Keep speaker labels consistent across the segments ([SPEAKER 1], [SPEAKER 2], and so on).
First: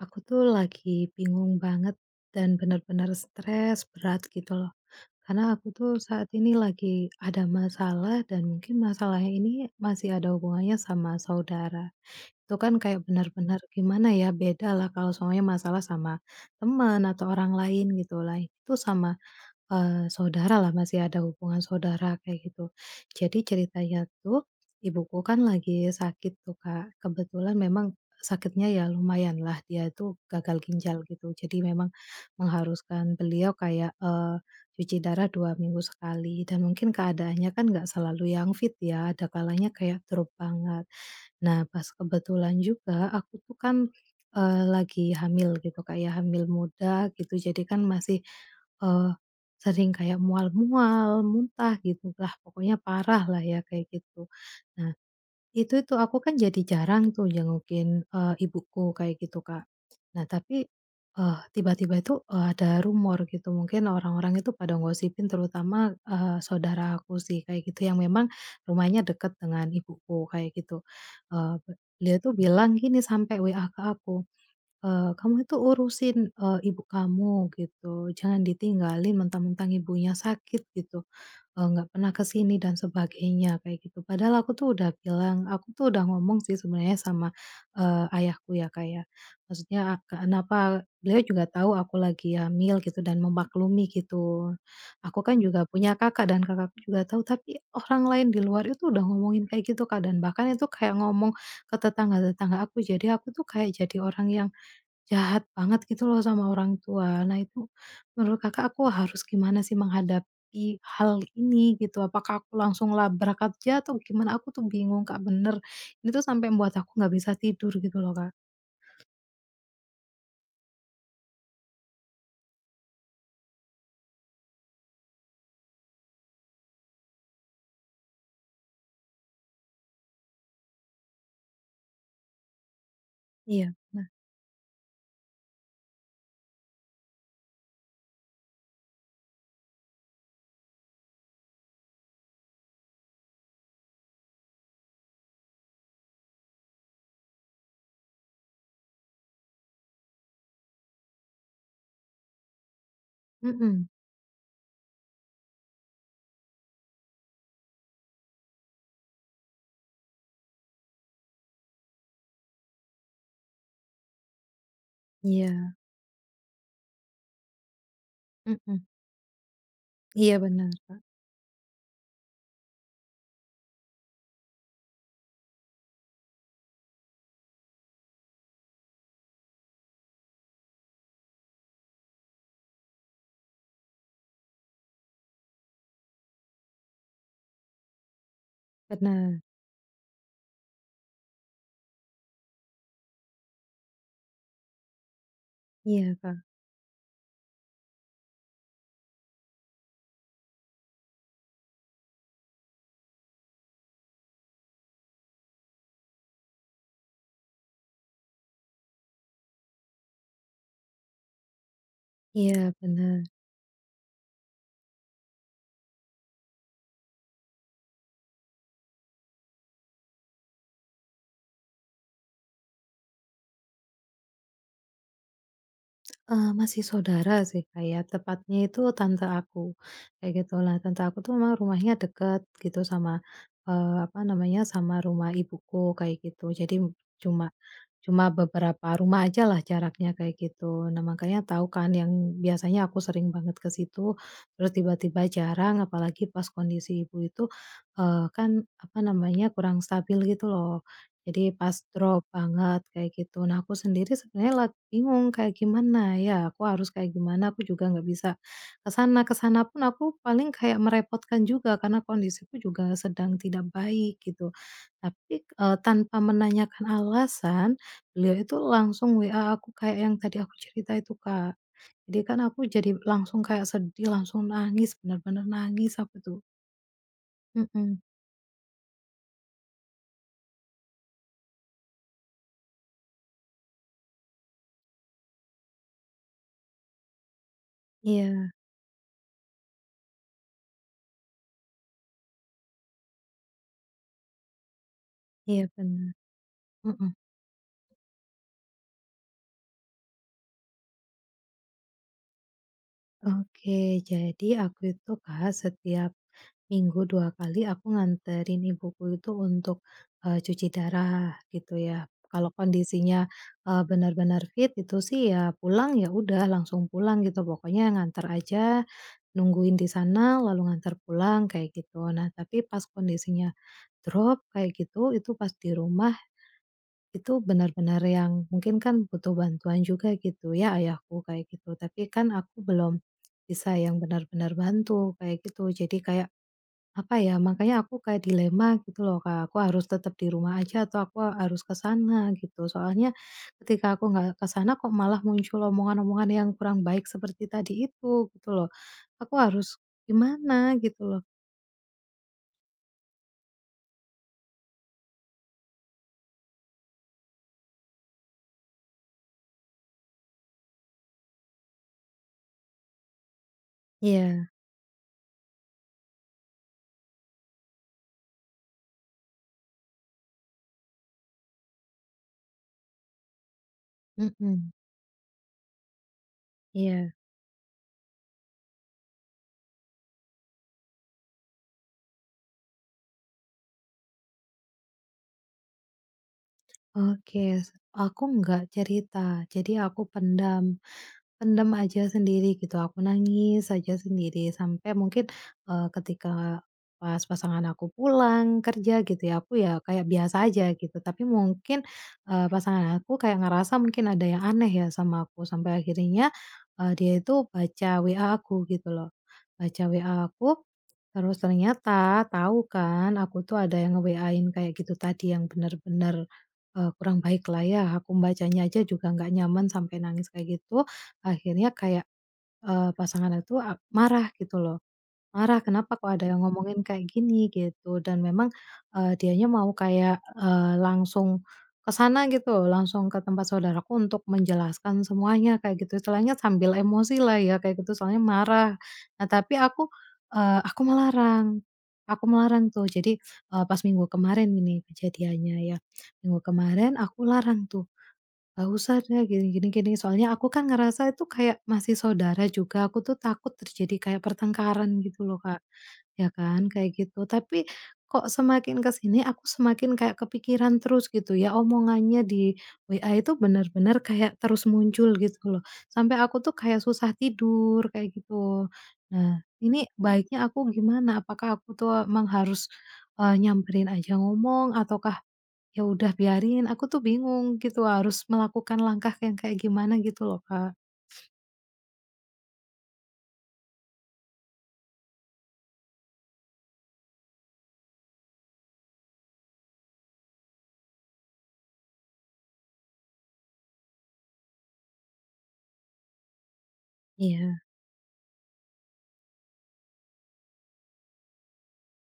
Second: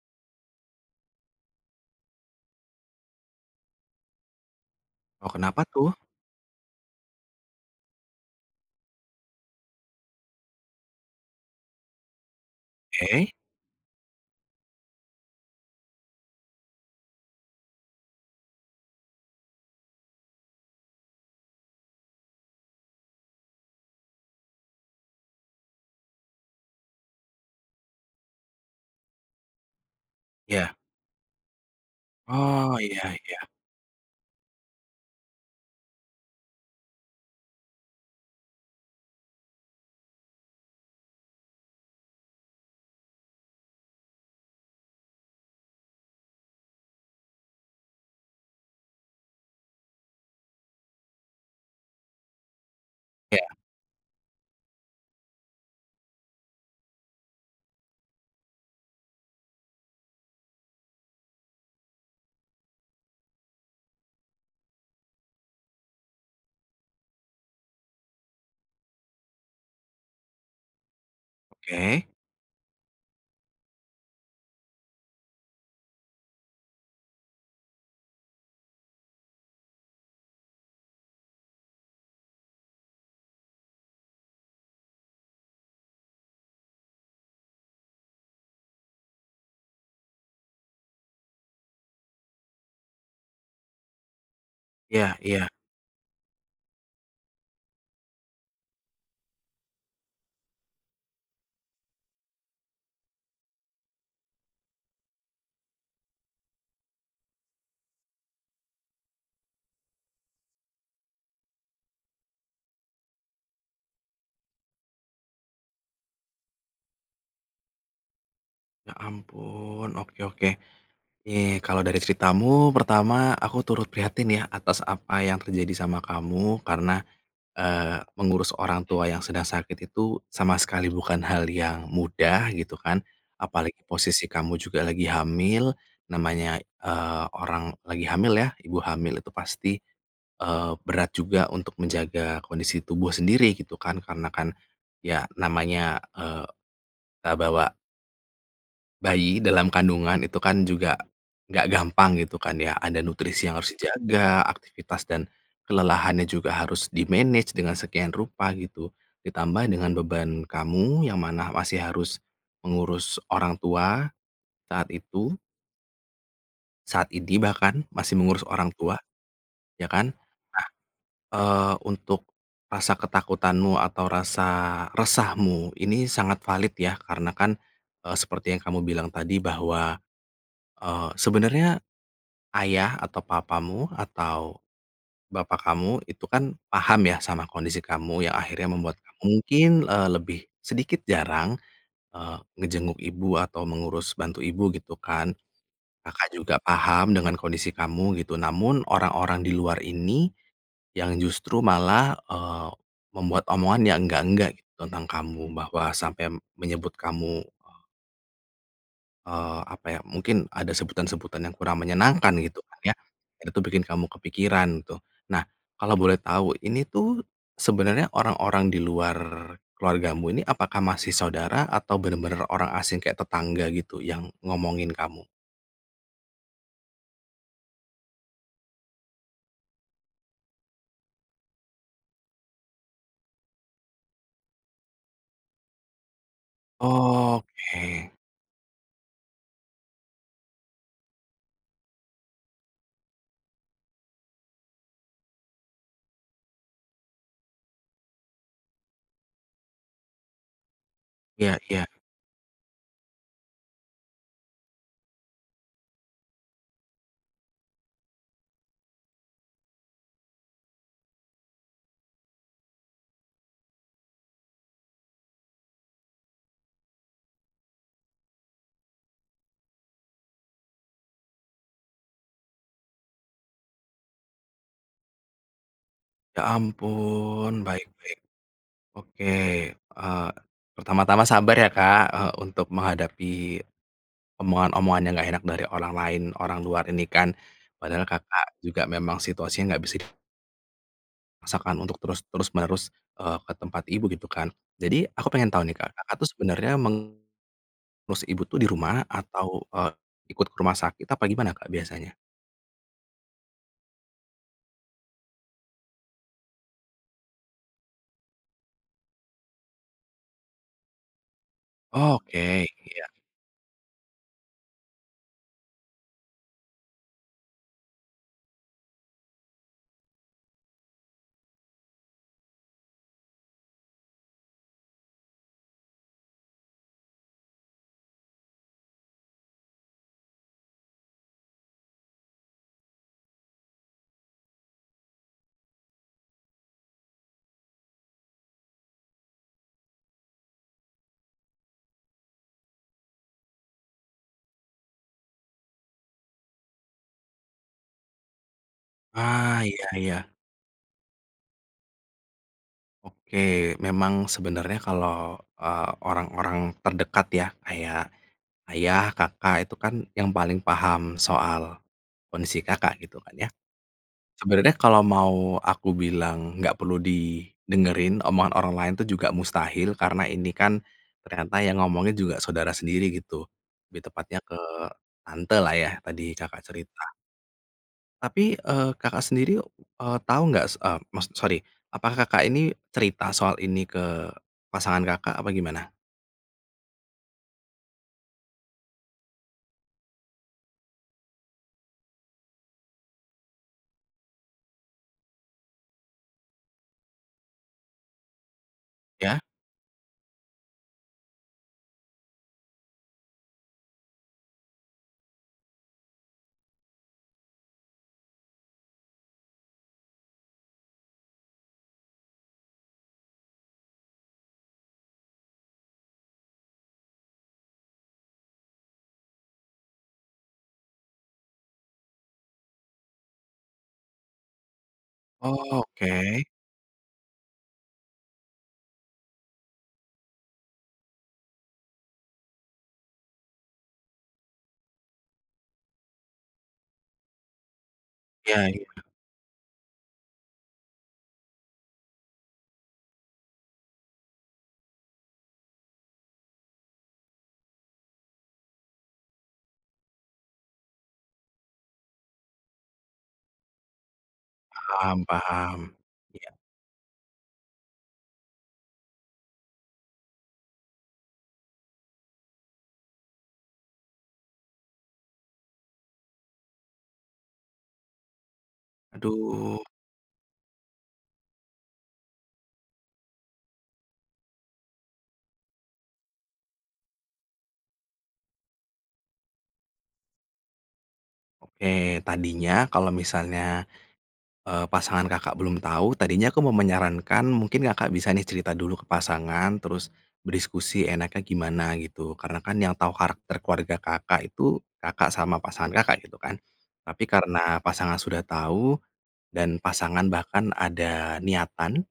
[SPEAKER 1] Aku tuh lagi bingung banget dan bener-bener stres berat gitu loh.
[SPEAKER 2] Oh
[SPEAKER 1] Karena
[SPEAKER 2] kenapa
[SPEAKER 1] aku tuh
[SPEAKER 2] tuh?
[SPEAKER 1] saat ini lagi ada masalah dan mungkin masalahnya ini masih ada hubungannya sama saudara. Itu kan kayak
[SPEAKER 2] Oke.
[SPEAKER 1] benar-benar gimana ya, bedalah kalau soalnya masalah sama teman atau orang lain gitulah itu sama, eee, saudaralah, masih ada hubungan saudara kayak gitu. Jadi ceritanya tuh, ibuku kan lagi sakit tuh, Kak. Kebetulan memang sakitnya ya lumayanlah, dia itu gagal
[SPEAKER 2] Ya.
[SPEAKER 1] ginjal gitu. Jadi memang
[SPEAKER 2] Oh, iya
[SPEAKER 1] mengharuskan
[SPEAKER 2] iya.
[SPEAKER 1] beliau kayak, eee, cuci darah 2 minggu sekali dan mungkin keadaannya kan gak selalu yang fit ya ada kalanya kayak drop banget. Nah pas kebetulan juga, aku tuh kan, eee, lagi hamil gitu, kayak hamil muda gitu. Jadi kan masih, eee, sering kayak mual-mual, muntah gitulah pokoknya parahlah
[SPEAKER 2] Iya.
[SPEAKER 1] ya, kayak gitu. Nah itu tuh, aku kan jadi jarang tuh jengukin, eee, ibuku kayak gitu, Kak. Nah tapi, eee, tiba-tiba itu, eee, ada rumor gitu. Mungkin orang-orang itu pada ngosipin, terutama, eee, saudara aku sih, kayak gitu, yang memang rumahnya dekat dengan ibuku, kayak gitu. Eee, be
[SPEAKER 2] Oke.
[SPEAKER 1] dia tuh bilang gini sampe WA ke aku, eee, "Kamu tuh urusin, eee, ibu kamu," gitu, "jangan ditinggalin mentang-mentang ibunya sakit," gitu, eee, "gak pernah ke sini," dan sebagainya, kayak gitu. Padahal aku tuh udah bilang, aku tuh udah ngomong sih sebenarnya sama, eee, ayahku ya, Kak ya, maksudnya kenapa beliau juga tahu aku lagi hamil gitu dan memaklumi gitu.
[SPEAKER 2] Iya
[SPEAKER 1] Aku kan
[SPEAKER 2] iya.
[SPEAKER 1] juga punya kakak dan kakakku juga tahu, tapi orang lain di luar itu udah ngomongin kayak gitu, Kak, dan bahkan itu kayak ngomong ke tetangga-tetangga aku, jadi aku tuh kayak jadi orang yang jahat banget gitu loh sama orang tua. Nah itu menurut Kakak aku harus gimana sih menghadapi hal ini gitu, apakah aku langsung labrak aja atau gimana aku tuh bingung, Kak, bener. Ini tuh sampai mbuat aku nggak bisa tidur gitu loh, Kak.
[SPEAKER 2] Ya ampun, oke oke. Nih kalau dari ceritamu, pertama aku turut prihatin ya atas apa yang terjadi sama kamu karena, eee, mengurus orang tua yang sedang sakit itu sama sekali bukan hal yang mudah gitu kan.
[SPEAKER 1] Iya,
[SPEAKER 2] Apalagi
[SPEAKER 1] nah.
[SPEAKER 2] posisi kamu juga lagi hamil, namanya, eee, orang lagi hamil ya, ibu hamil itu pasti, eee, berat juga untuk menjaga kondisi tubuh sendiri gitu kan karena kan, ya namanya, eee, eee, bawa bayi dalam kandungan, itu kan juga nggak gampang gitu kan ya. Ada nutrisi yang harus
[SPEAKER 1] Mmm.
[SPEAKER 2] dijaga, aktivitas dan kelelahannya juga harus di-manage dengan sekian rupa gitu, ditambah dengan beban kamu yang mana masih harus mengurus orang tua, saat itu
[SPEAKER 1] Iya.
[SPEAKER 2] saat ini bahkan, masih mengurus orang
[SPEAKER 1] Mmm.
[SPEAKER 2] tua. Ya kan?
[SPEAKER 1] Iya,
[SPEAKER 2] Nah,
[SPEAKER 1] bener Kak.
[SPEAKER 2] eee, untuk rasa ketakutanmu atau rasa resahmu ini sangat valid ya, karena kan, eee, seperti yang kamu bilang tadi bahwa, eee, sebenarnya ayah, atau papamu, atau bapak kamu itu kan paham ya sama kondisi kamu yang akhirnya membuat ka
[SPEAKER 1] Bener.
[SPEAKER 2] mungkin lebih sedikit jarang, eee, ngejenguk ibu atau mengurus bantu ibu, gitu kan.
[SPEAKER 1] Iya,
[SPEAKER 2] Kakak
[SPEAKER 1] Kak.
[SPEAKER 2] juga paham dengan kondisi kamu, gitu, namun orang-orang di luar ini yang justru malah, eee, membuat omongan yang enggak-enggak gitu tentang kamu, bahwa sampe menyebut kamu eee, apa ya, mungkin ada sebutan-sebutan yang kurang menyenangkan gitu
[SPEAKER 1] Iya,
[SPEAKER 2] kan ya,
[SPEAKER 1] bener.
[SPEAKER 2] dan itu bikin kamu kepikiran tuh. Nah kalau boleh tahu, ini tuh sebenarnya orang-orang di luar keluargamu ini, apakah masih saudara atau benar-benar orang asing kayak tetangga gitu yang ngomongin kamu?
[SPEAKER 1] Eee, masih saudara sih, Kak, ya tepatnya itu tante aku, kayak gitulah. Tante aku tuh emang rumahnya deket gitu sama, eee, apa namanya, sama rumah ibuku kayak gitu, jadi cuma
[SPEAKER 2] Oke.
[SPEAKER 1] cuma beberapa rumah ajalah jaraknya kayak gitu. Nah makanya tau kan yang biasanya aku sering banget ke situ, terus tiba-tiba jarang, apalagi pas kondisi ibu itu, eee, kan apa namanya, kurang stabil gitu loh. Jadi
[SPEAKER 2] Iya
[SPEAKER 1] pas
[SPEAKER 2] iya.
[SPEAKER 1] drop banget kayak gitu. Nah aku sendiri sebenarnya lagi bingung kayak gimana ya? Aku harus kayak gimana, aku juga nggak bisa ke sana ke sana pun aku paling kayak merepotkan juga karena kondisiku juga sedang tidak baik gitu. Tapi, k eee, tanpa menanyakan alasan, beliau itu langsung WA aku kayak yang tadi aku cerita itu, Kak. Jadi kan aku jadi langsung kayak sedih, langsung nangis, benar-benar nangis aku
[SPEAKER 2] Ya
[SPEAKER 1] tuh.
[SPEAKER 2] ampun, baik
[SPEAKER 1] Mmm.
[SPEAKER 2] baik. Oke, eee, pertama-tama sabar ya, Kak, eee, untuk menghadapi omongan-omongan yang nggak enak dari orang lain, orang luar ini kan. Padahal Kakak
[SPEAKER 1] Iya.
[SPEAKER 2] juga memang situasinya gak bisi masakan untuk terus terus-menerus, eee, ke tempat ibu, gitu kan. Jadi aku pengen
[SPEAKER 1] Iya,
[SPEAKER 2] tau nih, Kak,
[SPEAKER 1] bener.
[SPEAKER 2] Kakak tuh sebenernya
[SPEAKER 1] Mmm.
[SPEAKER 2] mengurus Ibu tuh di rumah atau, eee, ikut ke rumah sakit, apa gimana, Kak, biasanya?
[SPEAKER 1] Oke, jadi aku itu, Kak, setiap minggu 2 kali aku nganterin ibuku itu untuk, eee, cuci darah gitu ya. Kalau
[SPEAKER 2] Oke, iya.
[SPEAKER 1] kondisinya, eee, bener-bener fit, itu sih ya pulang, ya udah langsung pulang gitu, pokoknya nganter aja, nungguin di sana, lalu nganter pulang kayak gitu. Nah tapi pas kondisinya drop kayak gitu, itu pas di rumah, itu benar-benar yang mungkin kan butuh bantuan juga gitu ya, ayahku kayak gitu. Tapi kan aku belum bisa yang benar-benar bantu, kayak gitu, jadi kayak, apa ya, makanya aku kayak dilema gitu loh Kak, aku harus tetap di rumah aja atau aku harus ke sana gitu, soalnya ketika aku gak ke sana, kok malah muncul omongan-omongan yang kurang baik seperti tadi itu, gitu loh. Aku
[SPEAKER 2] Ah,
[SPEAKER 1] harus
[SPEAKER 2] iya iya.
[SPEAKER 1] gimana gitu loh?
[SPEAKER 2] Oke. Memang sebenernya kalau, eee, orang-orang terdekat ya, kayak ayah, kakak itu kan yang paling paham soal kondisi Kakak gitu kan ya.
[SPEAKER 1] Iya.
[SPEAKER 2] Sebenernya kalo mau aku bilang nggak perlu didengerin omongan orang lain tuh juga mustahil karena ini kan ternyata yang ngomongin juga saudara sendiri gitu, lebih tepatnya ke
[SPEAKER 1] Mmm.
[SPEAKER 2] tantelah ya, tadi cakak
[SPEAKER 1] Iya.
[SPEAKER 2] cerita. Tapi, eee, Kakak sendiri, eee, tau gak, s eee, maks sori, apa Kakak ini cerita soal ini ke pasangan Kakak apa gimana?
[SPEAKER 1] Oke. S aku nggak cerita, jadi aku pendam. Pendam aja sendiri gitu, aku nangis aja sendiri sampai mungkin, eee, ketika pas pasangan aku pulang kerja, gitu
[SPEAKER 2] Ya?
[SPEAKER 1] ya aku ya kayak biasa aja gitu, tapi mungkin, eee, pasangan aku kayak ngerasa mungkin ada yang aneh ya sama aku sampai akhirnya, eee, dia itu baca WA aku gitu loh. Baca WA aku, terus ternyata tau kan aku tuh ada yang nge-WA-in kayak gitu tadi, yang bener-bener, eee, kurang baiklah ya, aku membacanya aja juga gak nyaman sampai nangis kayak gitu. Akhirnya kayak, eee, pasangan atu a marah gitu loh,
[SPEAKER 2] Oh
[SPEAKER 1] marah, "Kenapa kok ada yang
[SPEAKER 2] oke.
[SPEAKER 1] ngomongin kayak gini?" Gitu, dan memang, eee, dianya mau kayak, eee, langsung ke sana gitu langsung ke tempat saudaraku untuk menjelaskan semuanya, kayak gitu istilahnya sambil emosilah ya kayak gitu, soalnya
[SPEAKER 2] Iya
[SPEAKER 1] marah.
[SPEAKER 2] iya.
[SPEAKER 1] Nah tapi aku, eee, aku melarang, aku melarang tuh, jadi, eee, pas minggu kemarin ini kejadiannya ya, minggu kemarin aku larang tuh, "Nggak usah deh, gini gini gini," soalnya aku kan ngerasa itu kayak masih saudara juga, aku tuh takut terjadi kayak pertengkaran
[SPEAKER 2] Paham
[SPEAKER 1] gitu loh, Kak.
[SPEAKER 2] paham,
[SPEAKER 1] Ya
[SPEAKER 2] iya.
[SPEAKER 1] kan? Kayak gitu. Tapi kok semakin ke sini, aku semakin kayak kepikiran terus gitu ya, omongannya di WA itu bener-bener kayak terus muncul gitu loh, sampai aku tuh kayak susah tidur, kayak gitu. Nah
[SPEAKER 2] Aduh.
[SPEAKER 1] ini baiknya aku gimana? Apakah aku tuh emang harus, eee, nyamperin aja ngomong, ataukah ya udah biarin, aku tuh bingung gitu harus melakukan langkah yang kayak gimana gitu loh, Kak.
[SPEAKER 2] Oke, tadinya kalau misalnya, eee, pasangan Kakak belum tahu, tadinya aku mau menyarankan mungkin Kakak bisa nih cerita dulu ke pasangan, terus berdiskusi enaknya gimana gitu, karena kan yang tau karakter keluarga Kakak itu, Kakak sama pasangan Kakak gitu kan? Tapi
[SPEAKER 1] Iya.
[SPEAKER 2] karena pasangan sudah tau, dan pasangan bahkan ada niatan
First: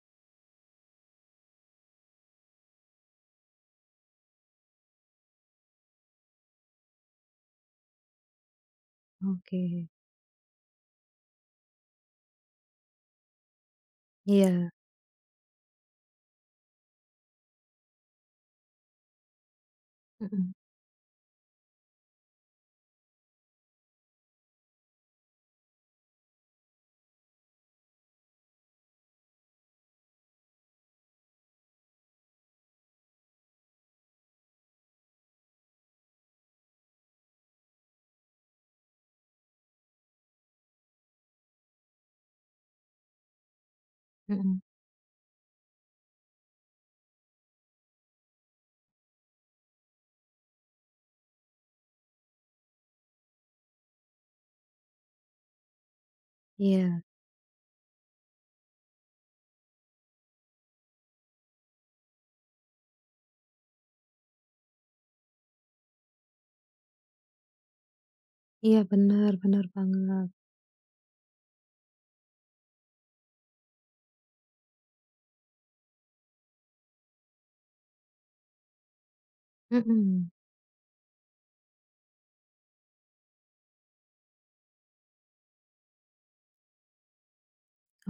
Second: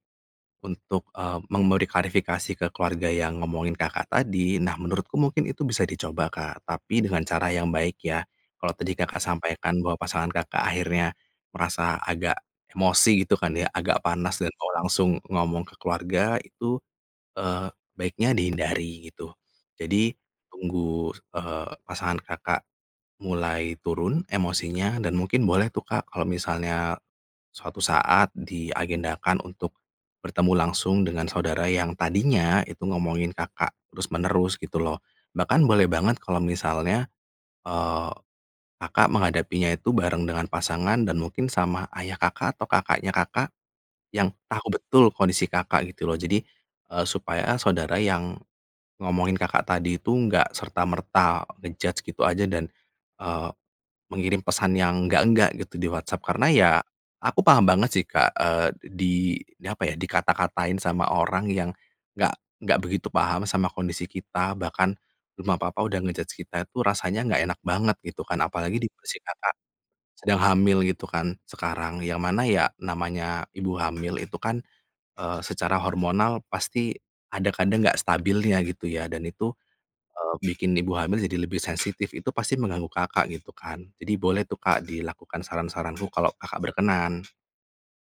[SPEAKER 2] untuk, eee, memberi klarifikasi ke keluarga yang ngomongin Kakak tadi, nah menurutku mungkin itu bisa dicoba, Kak, tapi dengan cara yang baik ya. Kalau tadi Kakak sampaikan
[SPEAKER 1] Oke.
[SPEAKER 2] bahwa pasangan Kakak akhirnya merasa agak emosi gitu kan ya, agak panas dan
[SPEAKER 1] Iya.
[SPEAKER 2] o langsung ngomong ke keluarga itu, eee, baiknya dihindari gitu. Jadi
[SPEAKER 1] Mmm.
[SPEAKER 2] tunggu, s eee, pasangan Kakak mulai turun emosinya, dan mungkin boleh tuh, Kak, kalau misalnya suatu saat diagendakan untuk bertemu langsung dengan saudara yang tadinya itu ngomongin Kakak terus-menerus, gitu loh. Bahkan boleh banget kalau misalnya, eee, Kakak menghadapinya itu bareng dengan pasangan dan mungkin sama ayah Kakak, atau kakaknya Kakak yang
[SPEAKER 1] Mmm.
[SPEAKER 2] tahu betul kondisi Kakak, gitu loh, jadi, eee, supaya saudara yang ngomongin Kakak tadi itu nggak serta merta nge-judge gitu aja, dan, eee, mengirim pesan yang enggak-enggak gitu di WhatsApp. Karena ya,
[SPEAKER 1] Iya.
[SPEAKER 2] aku paham banget sih Kak, eee, d di di apa ya, dikata-katain sama orang yang nggak nggak begitu paham sama kondisi kita, bahkan belum apa-apa udah nge-judge kita itu rasanya nggak enak banget gitu kan,
[SPEAKER 1] Iya,
[SPEAKER 2] apalagi di posisi
[SPEAKER 1] bener
[SPEAKER 2] Kakak
[SPEAKER 1] bener banget.
[SPEAKER 2] sedang hamil gitu kan sekarang, yang mana ya, namanya ibu hamil itu kan, eee, secara hormonal pasti ada kadang gak stabilnya gitu ya dan itu,
[SPEAKER 1] Mmm.
[SPEAKER 2] eee, bikin ibu hamil jadi lebih sensitif itu pasti mengganggu Kakak gitu kan. Jadi boleh tuh, Kak, dilakukan saran-saranku kalo Kakak berkenan.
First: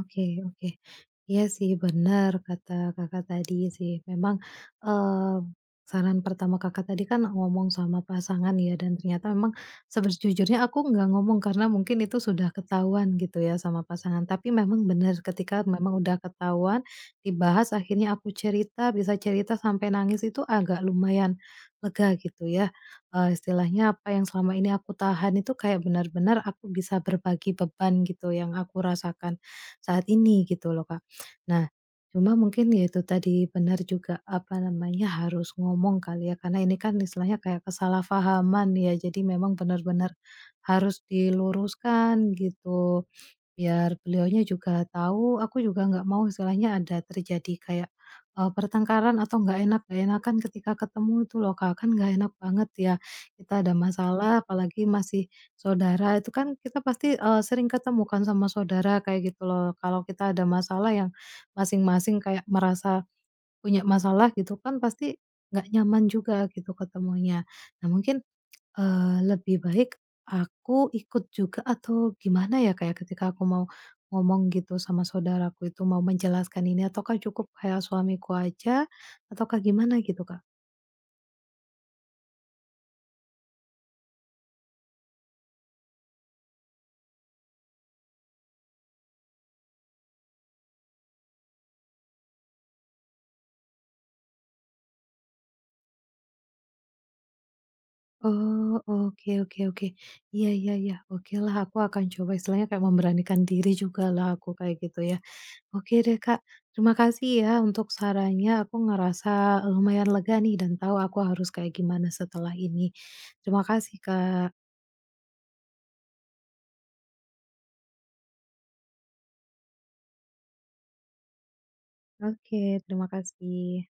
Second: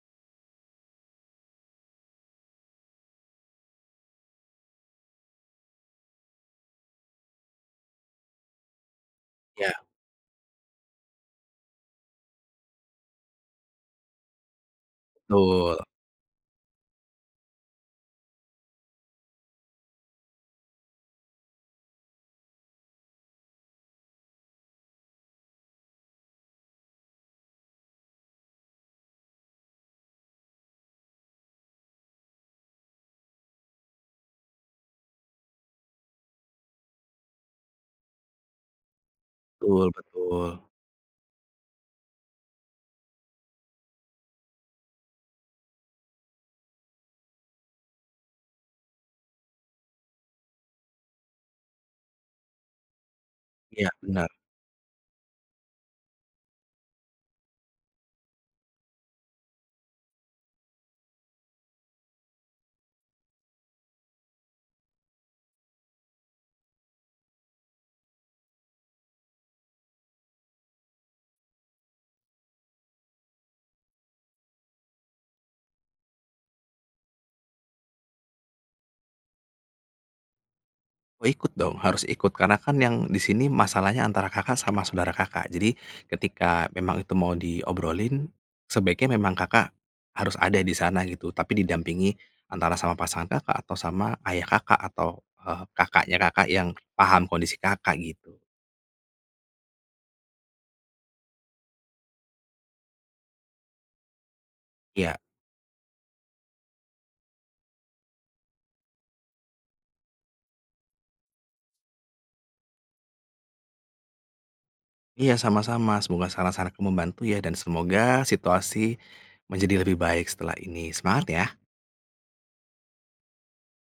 [SPEAKER 1] Oke oke. Iya sih bener kata Kakak tadi sih, memang, mmm, saran pertama Kakak tadi kan ngomong sama pasangan ya, dan ternyata memang
[SPEAKER 2] Iya.
[SPEAKER 1] sejujurnya aku nggak ngomong karena mungkin itu sudah ketahuan gitu ya sama pasangan. Tapi memang benar, ketika
[SPEAKER 2] Tul.
[SPEAKER 1] memang udah ketahuan, dibahas, akhirnya aku cerita, bisa cerita sampai nangis itu agak lumayan lega gitu ya. Eee, istilahnya apa yang selama ini aku tahan itu kayak benar-benar aku bisa berbagi beban gitu, yang aku rasakan saat ini gitu loh, Kak. Nah cuma mungkin ya itu tadi, benar juga, apa namanya, harus ngomong kali ya karena ini kan istilahnya kayak kesalahpahaman ya, jadi memang
[SPEAKER 2] Tul
[SPEAKER 1] benar-benar
[SPEAKER 2] betul.
[SPEAKER 1] harus diluruskan gitu. Biar beliaunya juga tahu, aku juga nggak mau istilahnya ada terjadi kayak, eee, pertengkaran atau gak enak gak enakan ketika ketemu itu loh, Kak, kan gak enak banget ya kita ada
[SPEAKER 2] Iya, benar.
[SPEAKER 1] masalah, apalagi masih saudara, itu kan kita pasti, eee, sering ketemu kan sama saudara kayak gitu loh. Kalau kita ada masalah yang masing-masing kayak merasa punya masalah gitu kan pasti gak nyaman juga gitu ketemunya. Nah mungkin, eee, lebih baik aku ikut juga atau gimana ya, Kak, ya, ketika aku mau ngomong gitu sama saudaraku itu mau menjelaskan ini, ataukah cukup kayak suamiku aja ataukah gimana gitu Kak?
[SPEAKER 2] Ikut dong. Harus ikut. Karena kan yang di sini masalahnya antara Kakak sama saudara Kakak. Jadi ketika memang itu mau diobrolin, sebaiknya memang Kakak harus ada di sana gitu, tapi didampingi antara sama pasangan Kakak, atau sama ayah Kakak, atau, eee, kakaknya Kakak yang paham kondisi Kakak gitu.
[SPEAKER 1] Oh, oke oke oke. Iya iya iya. Okelah, aku akan coba, istilahnya kayak memberanikan diri jugalah aku kayak gitu
[SPEAKER 2] Ya.
[SPEAKER 1] ya. Oke deh, Kak, terima kasih ya untuk sarannya, aku ngerasa lumayan lega nih dan tahu aku harus kayak gimana setelah ini. Terima kasih, Kak.
[SPEAKER 2] Iya, sama-sama. Semoga saran-saranku membantu ya dan semoga situasi menjadi lebih baik setelah ini, semangat ya.
[SPEAKER 1] Oke, terima kasih.